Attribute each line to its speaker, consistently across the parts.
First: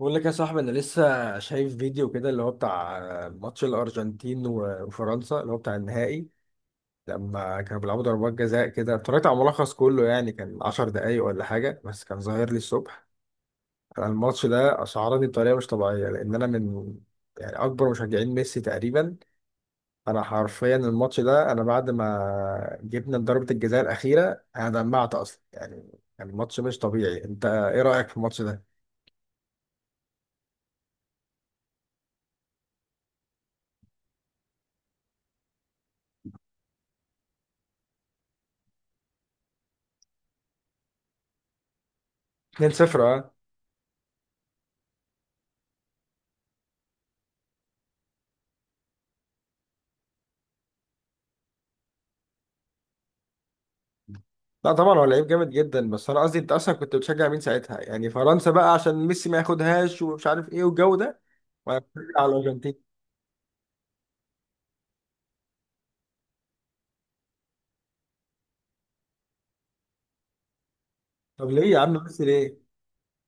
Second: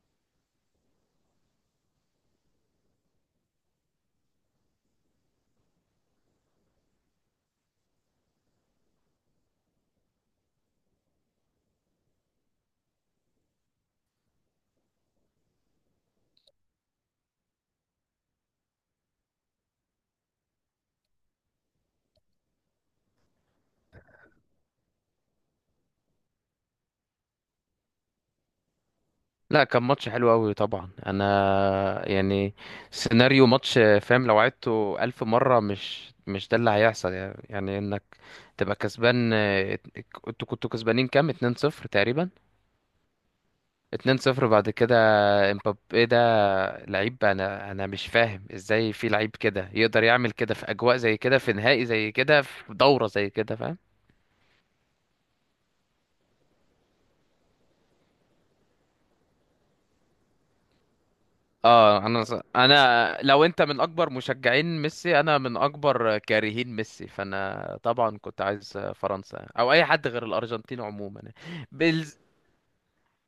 Speaker 1: بقول لك يا صاحبي، انا لسه شايف فيديو كده اللي هو بتاع ماتش الارجنتين و- وفرنسا اللي هو بتاع النهائي. لما كانوا بيلعبوا ضربات جزاء كده، اتفرجت على ملخص كله، يعني كان 10 دقايق ولا حاجه، بس كان ظاهر لي الصبح. انا الماتش ده اشعرني بطريقه مش طبيعيه، لان انا من يعني اكبر مشجعين ميسي تقريبا. انا حرفيا الماتش ده، انا بعد ما جبنا ضربه الجزاء الاخيره انا دمعت اصلا، يعني كان الماتش مش طبيعي. انت ايه رايك في الماتش ده؟
Speaker 2: لا، كان ماتش حلو قوي طبعا. انا يعني سيناريو ماتش، فاهم؟ لو عدته ألف مرة مش ده اللي هيحصل. يعني انك تبقى كسبان. انتوا كنتوا كسبانين كام؟ 2-0 تقريبا.
Speaker 1: 2-0، اه.
Speaker 2: 2-0 بعد كده. امبابي ده لعيب، انا مش فاهم ازاي في لعيب كده يقدر يعمل كده في اجواء زي كده، في نهائي زي كده، في دورة زي كده، فاهم؟
Speaker 1: لا طبعا هو لعيب جامد جدا، بس انا قصدي انت اصلا كنت بتشجع مين ساعتها؟ يعني فرنسا بقى عشان ميسي ما ياخدهاش ومش عارف ايه والجو ده، وانا
Speaker 2: اه،
Speaker 1: بشجع
Speaker 2: انا
Speaker 1: على الارجنتين.
Speaker 2: انا لو انت من اكبر مشجعين ميسي، انا من اكبر كارهين ميسي. فانا طبعا كنت عايز فرنسا او اي حد غير الارجنتين عموما.
Speaker 1: طب ليه يا عم؟
Speaker 2: بلز...
Speaker 1: ميسي ليه؟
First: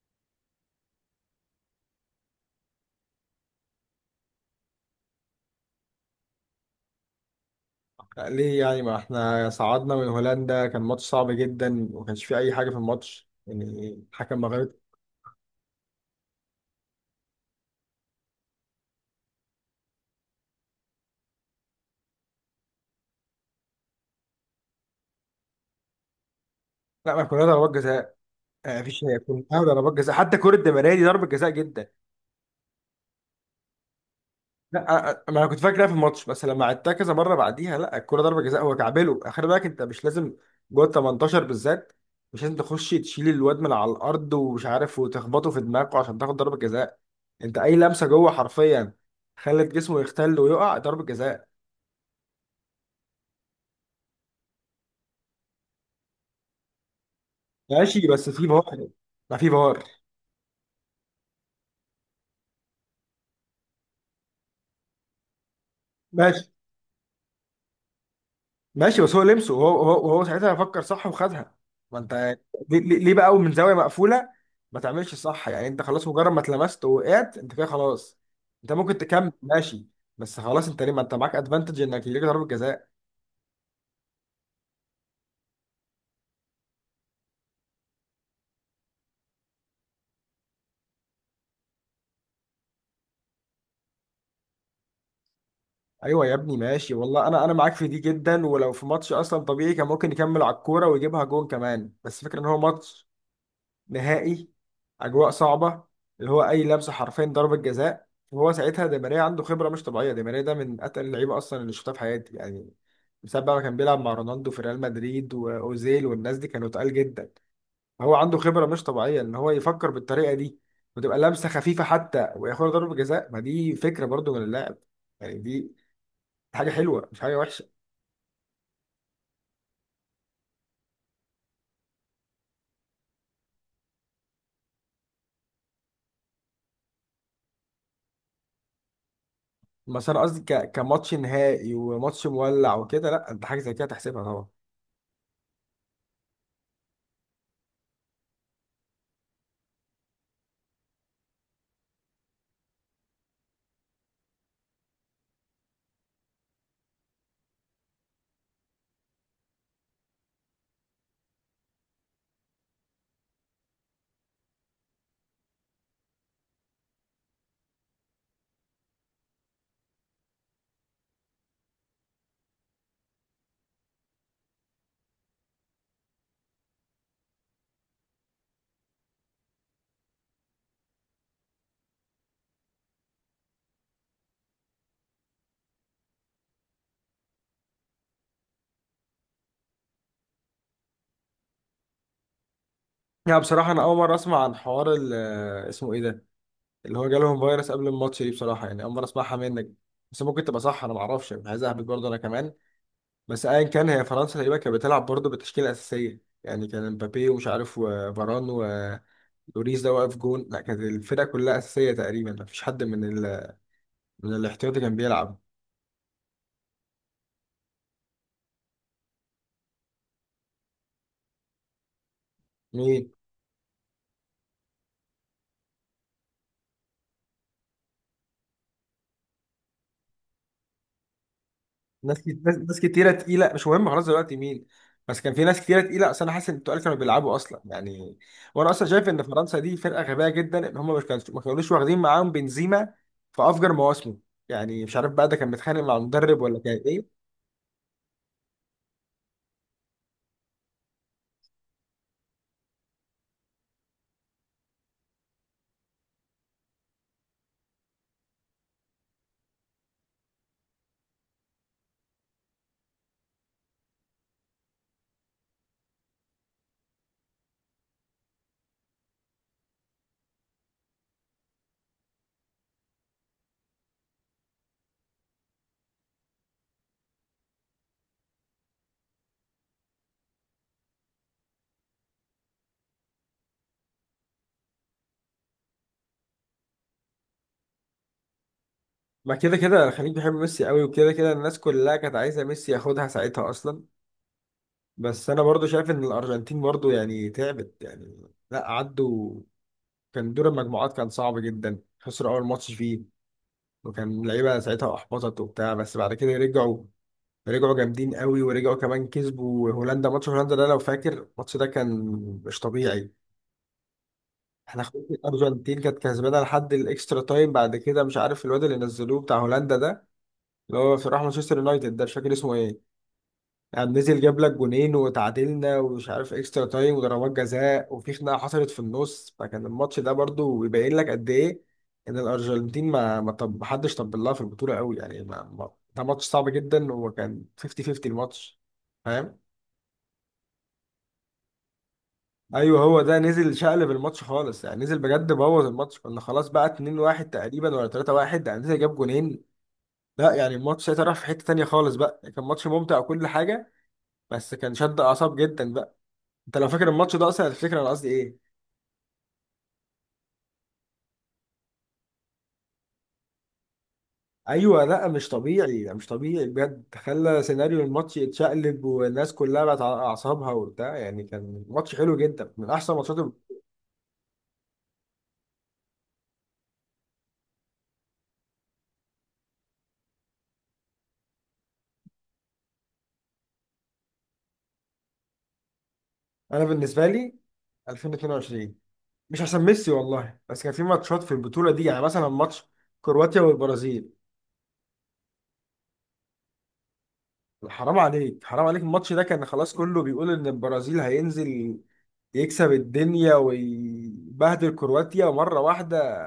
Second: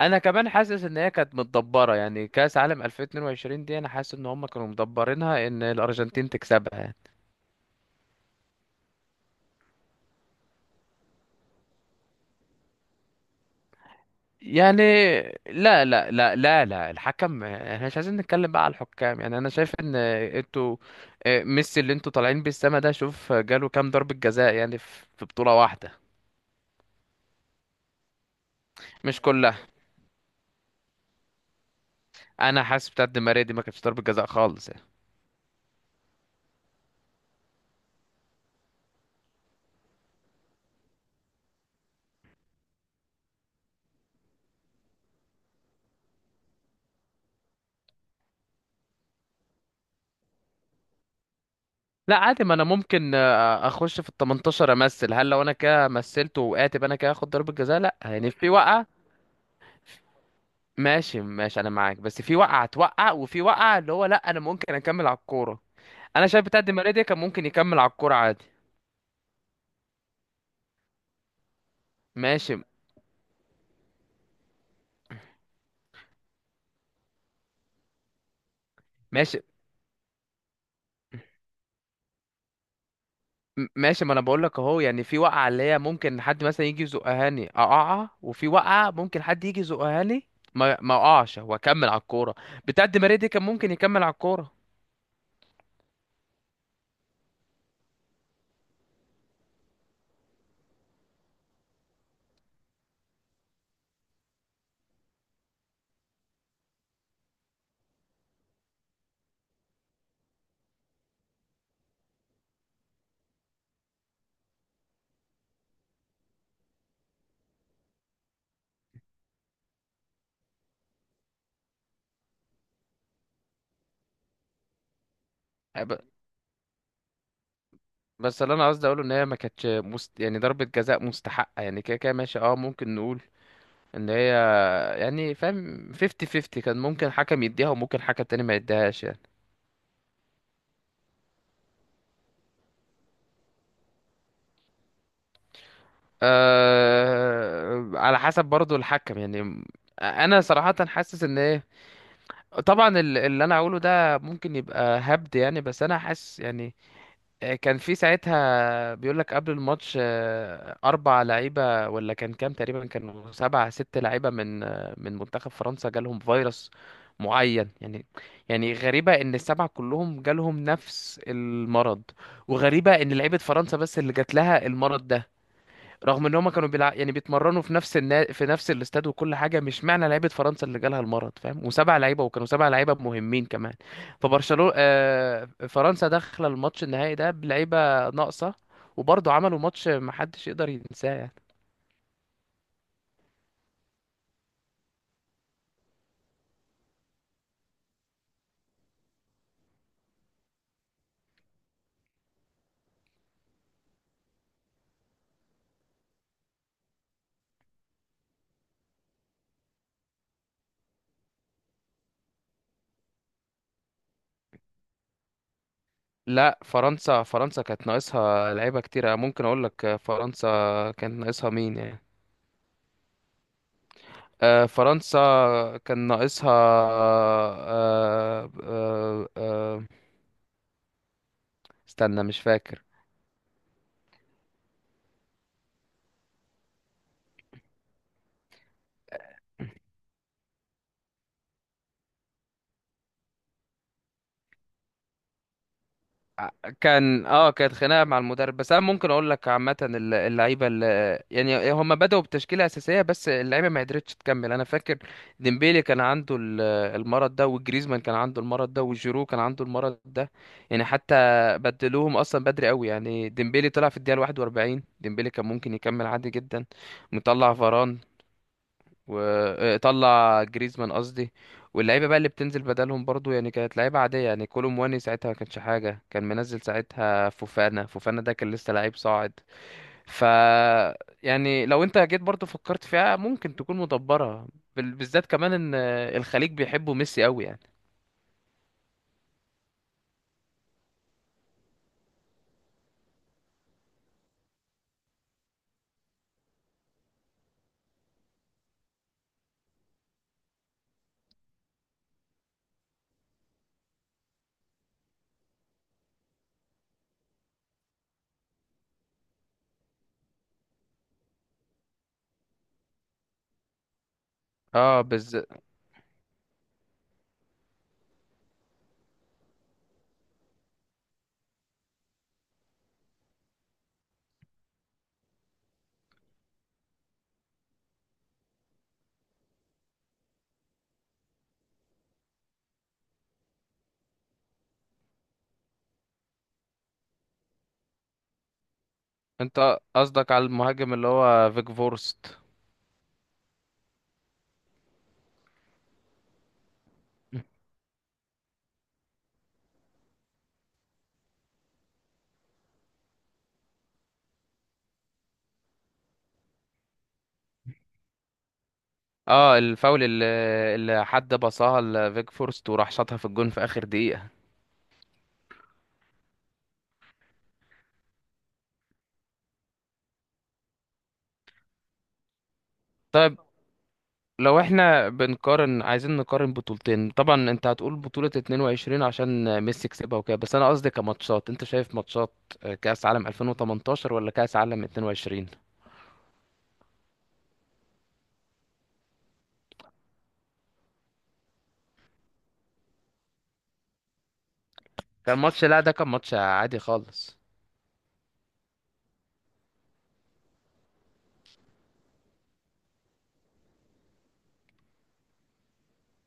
Speaker 2: انا كمان حاسس ان هي كانت متدبره. يعني كاس عالم 2022 دي، انا حاسس ان هم كانوا مدبرينها ان الارجنتين تكسبها.
Speaker 1: ليه يعني؟ ما احنا صعدنا من هولندا، كان ماتش صعب جدا، وما كانش فيه اي حاجه في الماتش يعني الحكم ما غلط.
Speaker 2: يعني لا لا لا لا لا، الحكم احنا مش عايزين نتكلم بقى على الحكام. يعني انا شايف ان انتوا. ميسي اللي انتوا طالعين بيه السما ده، شوف جاله كام ضربة جزاء يعني في بطولة واحدة؟
Speaker 1: لا ما كنا ضربات جزاء. ما فيش، هي
Speaker 2: مش
Speaker 1: كنا
Speaker 2: كلها.
Speaker 1: ضربات جزاء حتى كره. دي ضربه جزاء جدا.
Speaker 2: انا حاسس بتاعت دي ماريا دي ما كانتش ضربة جزاء خالص
Speaker 1: لا
Speaker 2: يعني.
Speaker 1: ما انا كنت فاكر ده في الماتش، بس لما عدتها كذا مره بعديها، لا الكوره ضربه جزاء، هو كعبله. خلي بالك انت مش لازم جوه ال 18 بالذات، مش لازم تخش تشيل الواد من على الارض ومش عارف وتخبطه في دماغه عشان تاخد ضربه جزاء. انت اي لمسه جوه حرفيا خلت جسمه يختل ويقع ضربه جزاء.
Speaker 2: لا، عادي، ما انا ممكن اخش في ال 18 امثل. هل لو انا كده مثلت وقعت يبقى انا كده اخد ضربة جزاء؟ لا،
Speaker 1: ماشي، بس
Speaker 2: يعني
Speaker 1: في
Speaker 2: في وقعة.
Speaker 1: فار، ما في فار.
Speaker 2: ماشي، ماشي، انا معاك. بس في وقعة توقع، وفي وقعة اللي هو لا، انا ممكن اكمل على الكورة. انا
Speaker 1: ماشي
Speaker 2: شايف بتاعت دي ماريا دي كان ممكن يكمل على الكورة عادي.
Speaker 1: ماشي، بس هو لمسه، وهو هو هو ساعتها فكر صح وخدها. ما انت
Speaker 2: ماشي،
Speaker 1: ليه بقى من زاويه مقفوله ما تعملش صح؟ يعني انت خلاص، مجرد ما اتلمست ووقعت انت كده خلاص. انت ممكن تكمل
Speaker 2: ماشي.
Speaker 1: ماشي، بس خلاص انت ليه؟ ما انت معاك ادفانتج انك ليك ضربه جزاء.
Speaker 2: ماشي، ما انا بقول لك اهو. يعني في وقعه اللي هي ممكن حد مثلا يجي يزقهاني اقعها، وفي وقعه ممكن حد يجي يزقهاني ما ما اقعش واكمل على الكوره. بتاعه دي ماريا دي كان ممكن يكمل على الكوره.
Speaker 1: ايوه يا ابني، ماشي والله، انا معاك في دي جدا. ولو في ماتش اصلا طبيعي كان ممكن يكمل على الكوره ويجيبها جون كمان، بس فكرة ان هو ماتش نهائي، اجواء صعبه، اللي هو اي لمسه حرفيا ضربه جزاء. وهو ساعتها دي ماريا عنده خبره مش طبيعيه. دي ماريا ده من اتقل اللعيبه اصلا اللي شفتها في حياتي يعني، بسبب بقى ما كان بيلعب مع رونالدو في ريال مدريد، واوزيل والناس دي كانوا تقال جدا. هو عنده خبره مش طبيعيه ان هو يفكر بالطريقه دي، وتبقى لمسه خفيفه حتى وياخد ضربه جزاء. ما دي فكره برضو من اللاعب، يعني دي
Speaker 2: ب-
Speaker 1: حاجه حلوه، مش حاجه وحشه.
Speaker 2: بس اللي انا قصدي اقوله ان هي ما كانتش يعني ضربه جزاء مستحقه. يعني كده كده ماشي، اه ممكن نقول ان هي، يعني فاهم، 50 50 كان ممكن حكم يديها وممكن حكم تاني ما يديهاش يعني.
Speaker 1: بس انا قصدي كماتش نهائي وماتش مولع وكده، لا انت حاجه زي كده تحسبها طبعا.
Speaker 2: على حسب برضو الحكم يعني. انا صراحه حاسس ان هي طبعا اللي انا هقوله ده ممكن يبقى هبد يعني، بس انا حاسس يعني. كان في ساعتها بيقول لك قبل الماتش اربع لعيبه ولا كان كام تقريبا، كانوا سبعة ست لعيبه من من منتخب فرنسا جالهم فيروس معين يعني. يعني غريبه ان السبعه كلهم جالهم نفس المرض، وغريبه ان لعيبه فرنسا بس اللي جات لها المرض ده، رغم ان هما كانوا يعني بيتمرنوا في نفس في نفس الاستاد وكل حاجه. مش معنى لعيبه فرنسا اللي جالها المرض، فاهم؟ وسبع لعيبه، وكانوا سبع لعيبه مهمين كمان. فرنسا داخله الماتش النهائي ده بلعيبه ناقصه، وبرضه عملوا ماتش محدش يقدر ينساه يعني.
Speaker 1: يعني بصراحة أنا أول مرة أسمع عن حوار اسمه إيه ده، اللي هو جالهم فيروس قبل الماتش دي، بصراحة يعني أول مرة أسمعها منك. بس ممكن تبقى صح، أنا معرفش، يعني عايز أهبط برضه أنا كمان. بس أيا كان، هي فرنسا تقريبا كانت بتلعب برضه بالتشكيلة الأساسية. يعني كان مبابي ومش عارف وفاران ولوريس ده واقف جون. لا كانت الفرقة كلها أساسية تقريبا، مفيش حد من من الاحتياطي كان بيلعب.
Speaker 2: لا، فرنسا كانت ناقصها لعيبه كتيره. ممكن اقول لك فرنسا كانت ناقصها مين يعني.
Speaker 1: مين؟
Speaker 2: فرنسا كان ناقصها
Speaker 1: ناس
Speaker 2: استنى،
Speaker 1: كت-
Speaker 2: مش
Speaker 1: ناس ناس
Speaker 2: فاكر.
Speaker 1: كتيرة تقيلة. مش مهم خلاص دلوقتي مين، بس كان في ناس كتيرة تقيلة. أصل أنا حاسس إن التقال كانوا بيلعبوا أصلا يعني. وأنا أصلا شايف إن فرنسا دي فرقة غبية جدا، إن هم مش كانوا ما كانوش واخدين معاهم بنزيما في أفجر مواسمه. يعني مش عارف بقى ده كان متخانق مع المدرب ولا كان إيه.
Speaker 2: كانت خناقه مع المدرب. بس انا ممكن اقول لك عامه اللعيبه اللي يعني هم بداوا بتشكيله اساسيه، بس اللعيبه ما قدرتش تكمل. انا فاكر ديمبيلي كان عنده المرض ده، وجريزمان كان عنده المرض ده، وجيرو كان عنده المرض ده. يعني حتى بدلوهم اصلا بدري قوي. يعني ديمبيلي طلع في الدقيقه 41، ديمبيلي كان ممكن يكمل عادي جدا. مطلع فاران، وطلع جريزمان قصدي. واللعيبه بقى اللي بتنزل بدلهم برضو يعني كانت لعيبه عاديه. يعني كولو مواني ساعتها ما كانش حاجه، كان منزل ساعتها فوفانا. فوفانا ده كان لسه لعيب صاعد. ف يعني لو انت جيت برضو فكرت فيها ممكن تكون مدبره. بالذات كمان ان الخليج بيحبوا ميسي قوي يعني.
Speaker 1: ما كده كده الخليج بيحب ميسي قوي، وكده كده الناس كلها كانت عايزة ميسي ياخدها ساعتها أصلا. بس أنا برضو شايف إن الأرجنتين برضو يعني تعبت. يعني لا، عدوا، كان دور المجموعات كان صعب جدا، خسروا أول ماتش فيه، وكان اللعيبه ساعتها احبطت وبتاع. بس بعد كده رجعوا، رجعوا جامدين قوي، ورجعوا كمان كسبوا هولندا. ماتش هولندا ده لو فاكر الماتش ده كان مش طبيعي. احنا
Speaker 2: اه،
Speaker 1: خدنا
Speaker 2: بالذات.
Speaker 1: الارجنتين كانت كسبانه لحد الاكسترا تايم، بعد كده مش عارف الواد اللي نزلوه بتاع هولندا ده، اللي هو في راح مانشستر يونايتد ده مش فاكر اسمه ايه، يعني نزل جاب لك جونين وتعادلنا، ومش عارف اكسترا تايم وضربات جزاء وفي خناقه حصلت في النص. فكان الماتش ده برضو يبين لك قد ايه ان الارجنتين ما حدش طبل لها في البطوله قوي. يعني ما ما ده ماتش صعب جدا، وكان 50-50 الماتش، فاهم؟
Speaker 2: انت قصدك على المهاجم اللي هو فيج فورست؟
Speaker 1: ايوه هو ده نزل شقلب الماتش خالص. يعني نزل بجد بوظ الماتش، كنا خلاص بقى 2-1 تقريبا ولا 3-1. يعني نزل جاب جونين، لا يعني الماتش ساعتها راح في حته تانيه خالص بقى. كان ماتش ممتع وكل حاجه، بس كان شد اعصاب جدا بقى. انت لو فاكر الماتش ده اصلا هتفتكر انا قصدي ايه.
Speaker 2: اه، الفاول اللي حد بصاها لفيج فورست وراح شاطها في الجون في اخر دقيقه.
Speaker 1: ايوه، لا مش طبيعي، لا مش طبيعي بجد. خلى سيناريو الماتش يتشقلب، والناس كلها بقت على اعصابها وبتاع. يعني كان ماتش حلو جدا، من احسن ماتشات.
Speaker 2: طيب، لو احنا بنقارن عايزين نقارن بطولتين، طبعا انت هتقول بطولة 22 عشان ميسي كسبها وكده. بس انا قصدي كماتشات، انت شايف ماتشات كأس عالم 2018 ولا كأس عالم 22
Speaker 1: انا بالنسبه لي 2022، مش عشان ميسي والله، بس كان في ماتشات في البطوله دي. يعني مثلا ماتش كرواتيا والبرازيل.
Speaker 2: كان ماتش؟ لا، ده كان ماتش عادي خالص.
Speaker 1: حرام عليك حرام عليك، الماتش ده كان خلاص كله بيقول ان البرازيل هينزل يكسب الدنيا ويبهدل كرواتيا مرة واحدة.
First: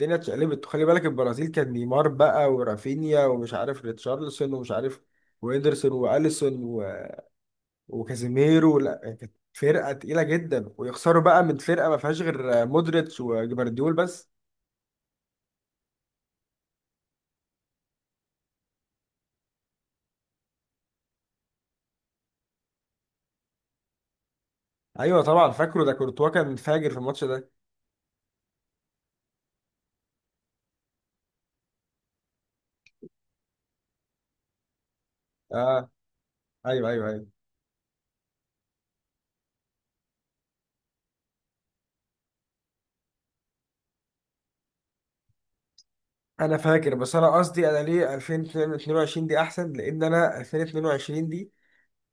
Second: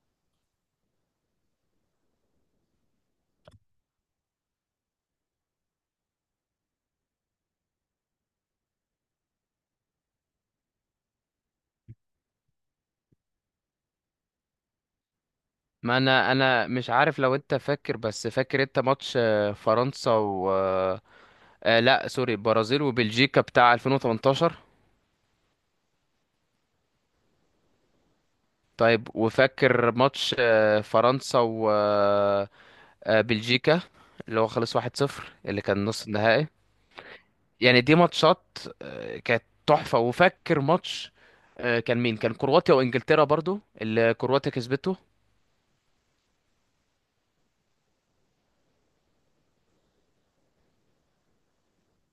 Speaker 1: الدنيا اتشقلبت، وخلي بالك البرازيل كان نيمار بقى ورافينيا ومش عارف ريتشارلسون ومش عارف وإيدرسون وأليسون وكازيميرو. لا كانت فرقة تقيلة جدا، ويخسروا بقى من فرقة ما فيهاش غير مودريتش وجبارديول بس.
Speaker 2: ما انا مش عارف لو انت فاكر، بس فاكر انت ماتش فرنسا و لا، سوري، برازيل وبلجيكا بتاع 2018؟
Speaker 1: ايوه طبعا فاكره، ده كورتوا كان فاجر في الماتش ده.
Speaker 2: طيب، وفاكر ماتش فرنسا وبلجيكا اللي هو خلص 1-0، اللي كان
Speaker 1: اه،
Speaker 2: نص النهائي؟
Speaker 1: ايوه ايوه ايوه.
Speaker 2: يعني دي ماتشات كانت تحفة. وفاكر ماتش كان مين، كان كرواتيا وانجلترا برضو، اللي كرواتيا كسبته؟
Speaker 1: انا فاكر، بس انا قصدي انا ليه 2022 دي احسن، لان انا 2022 دي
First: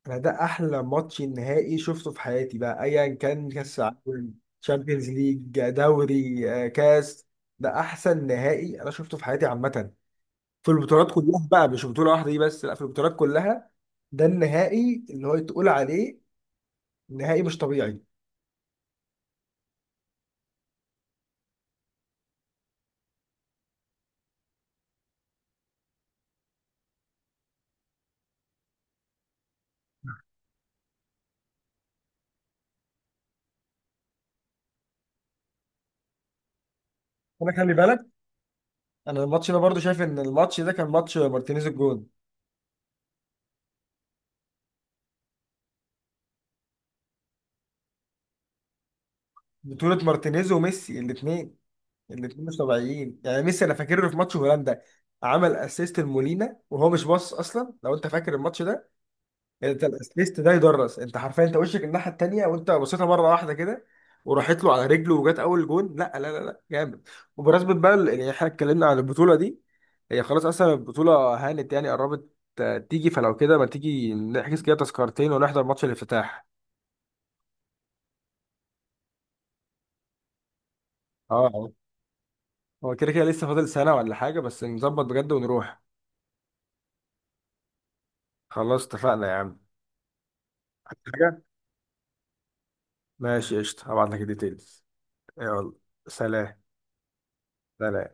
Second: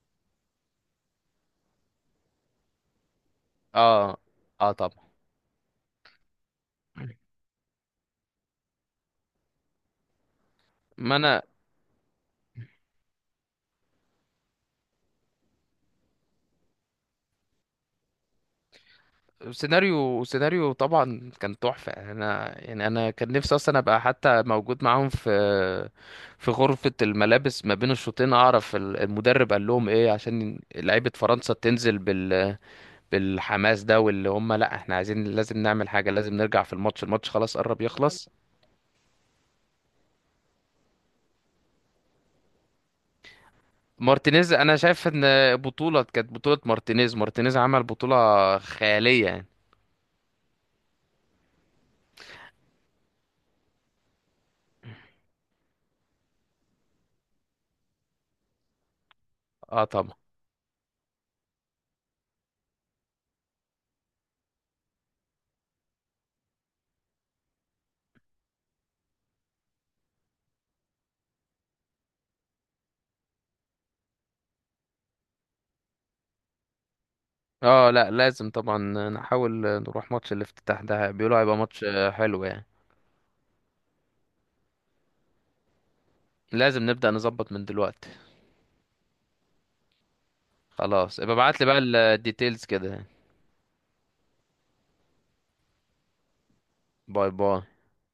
Speaker 1: انا ده احلى ماتش نهائي شفته في حياتي بقى، ايا كان كاس
Speaker 2: اه.
Speaker 1: العالم،
Speaker 2: اه، طبعا.
Speaker 1: تشامبيونز ليج، دوري، كاس. ده احسن نهائي انا شفته في حياتي عامه، في البطولات
Speaker 2: ما انا
Speaker 1: كلها بقى، مش بطوله واحده دي بس، لا في البطولات كلها. ده النهائي اللي هو تقول عليه نهائي مش طبيعي.
Speaker 2: سيناريو، طبعا كان تحفة. انا يعني انا كان نفسي اصلا ابقى حتى موجود معاهم في غرفة الملابس ما بين الشوطين، اعرف المدرب قال لهم ايه عشان لعيبة فرنسا تنزل بالحماس ده، واللي هم لا، احنا عايزين، لازم نعمل حاجة، لازم نرجع في الماتش، الماتش
Speaker 1: انا
Speaker 2: خلاص
Speaker 1: خلي
Speaker 2: قرب
Speaker 1: بالك،
Speaker 2: يخلص.
Speaker 1: انا الماتش ده برضو شايف ان الماتش ده كان ماتش مارتينيز الجون.
Speaker 2: مارتينيز، انا شايف ان بطولة كانت بطولة مارتينيز عمل بطولة خيالية يعني.
Speaker 1: بطوله مارتينيز وميسي الاثنين، الاثنين مش طبيعيين. يعني ميسي انا فاكر له في ماتش هولندا عمل اسيست لمولينا وهو مش باص اصلا، لو انت فاكر الماتش ده. انت
Speaker 2: اه، طبعا.
Speaker 1: الاسيست ده يدرس، انت حرفيا انت وشك الناحيه التانيه، وانت بصيتها مره واحده كده وراحت له على رجله وجت اول جون. لا لا لا لا، جامد. وبمناسبه بقى يعني احنا اتكلمنا عن البطوله دي، هي خلاص اصلا البطوله هانت يعني قربت. تيجي فلو كده، ما تيجي نحجز كده تذكرتين ونحضر ماتش الافتتاح.
Speaker 2: اه، لا، لازم طبعا نحاول نروح ماتش الافتتاح ده.
Speaker 1: اه.
Speaker 2: بيقولوا هيبقى
Speaker 1: آه.
Speaker 2: ماتش حلو يعني.
Speaker 1: هو كده كده لسه فاضل سنه ولا حاجه، بس نظبط بجد ونروح.
Speaker 2: لازم نبدأ نظبط من دلوقتي.
Speaker 1: خلاص اتفقنا يا
Speaker 2: خلاص، ابقى
Speaker 1: عم.
Speaker 2: ابعت لي بقى الديتيلز كده يعني.
Speaker 1: ماشي قشطة، هبعت لك الديتيلز. يلا، سلام.
Speaker 2: باي باي.
Speaker 1: سلام.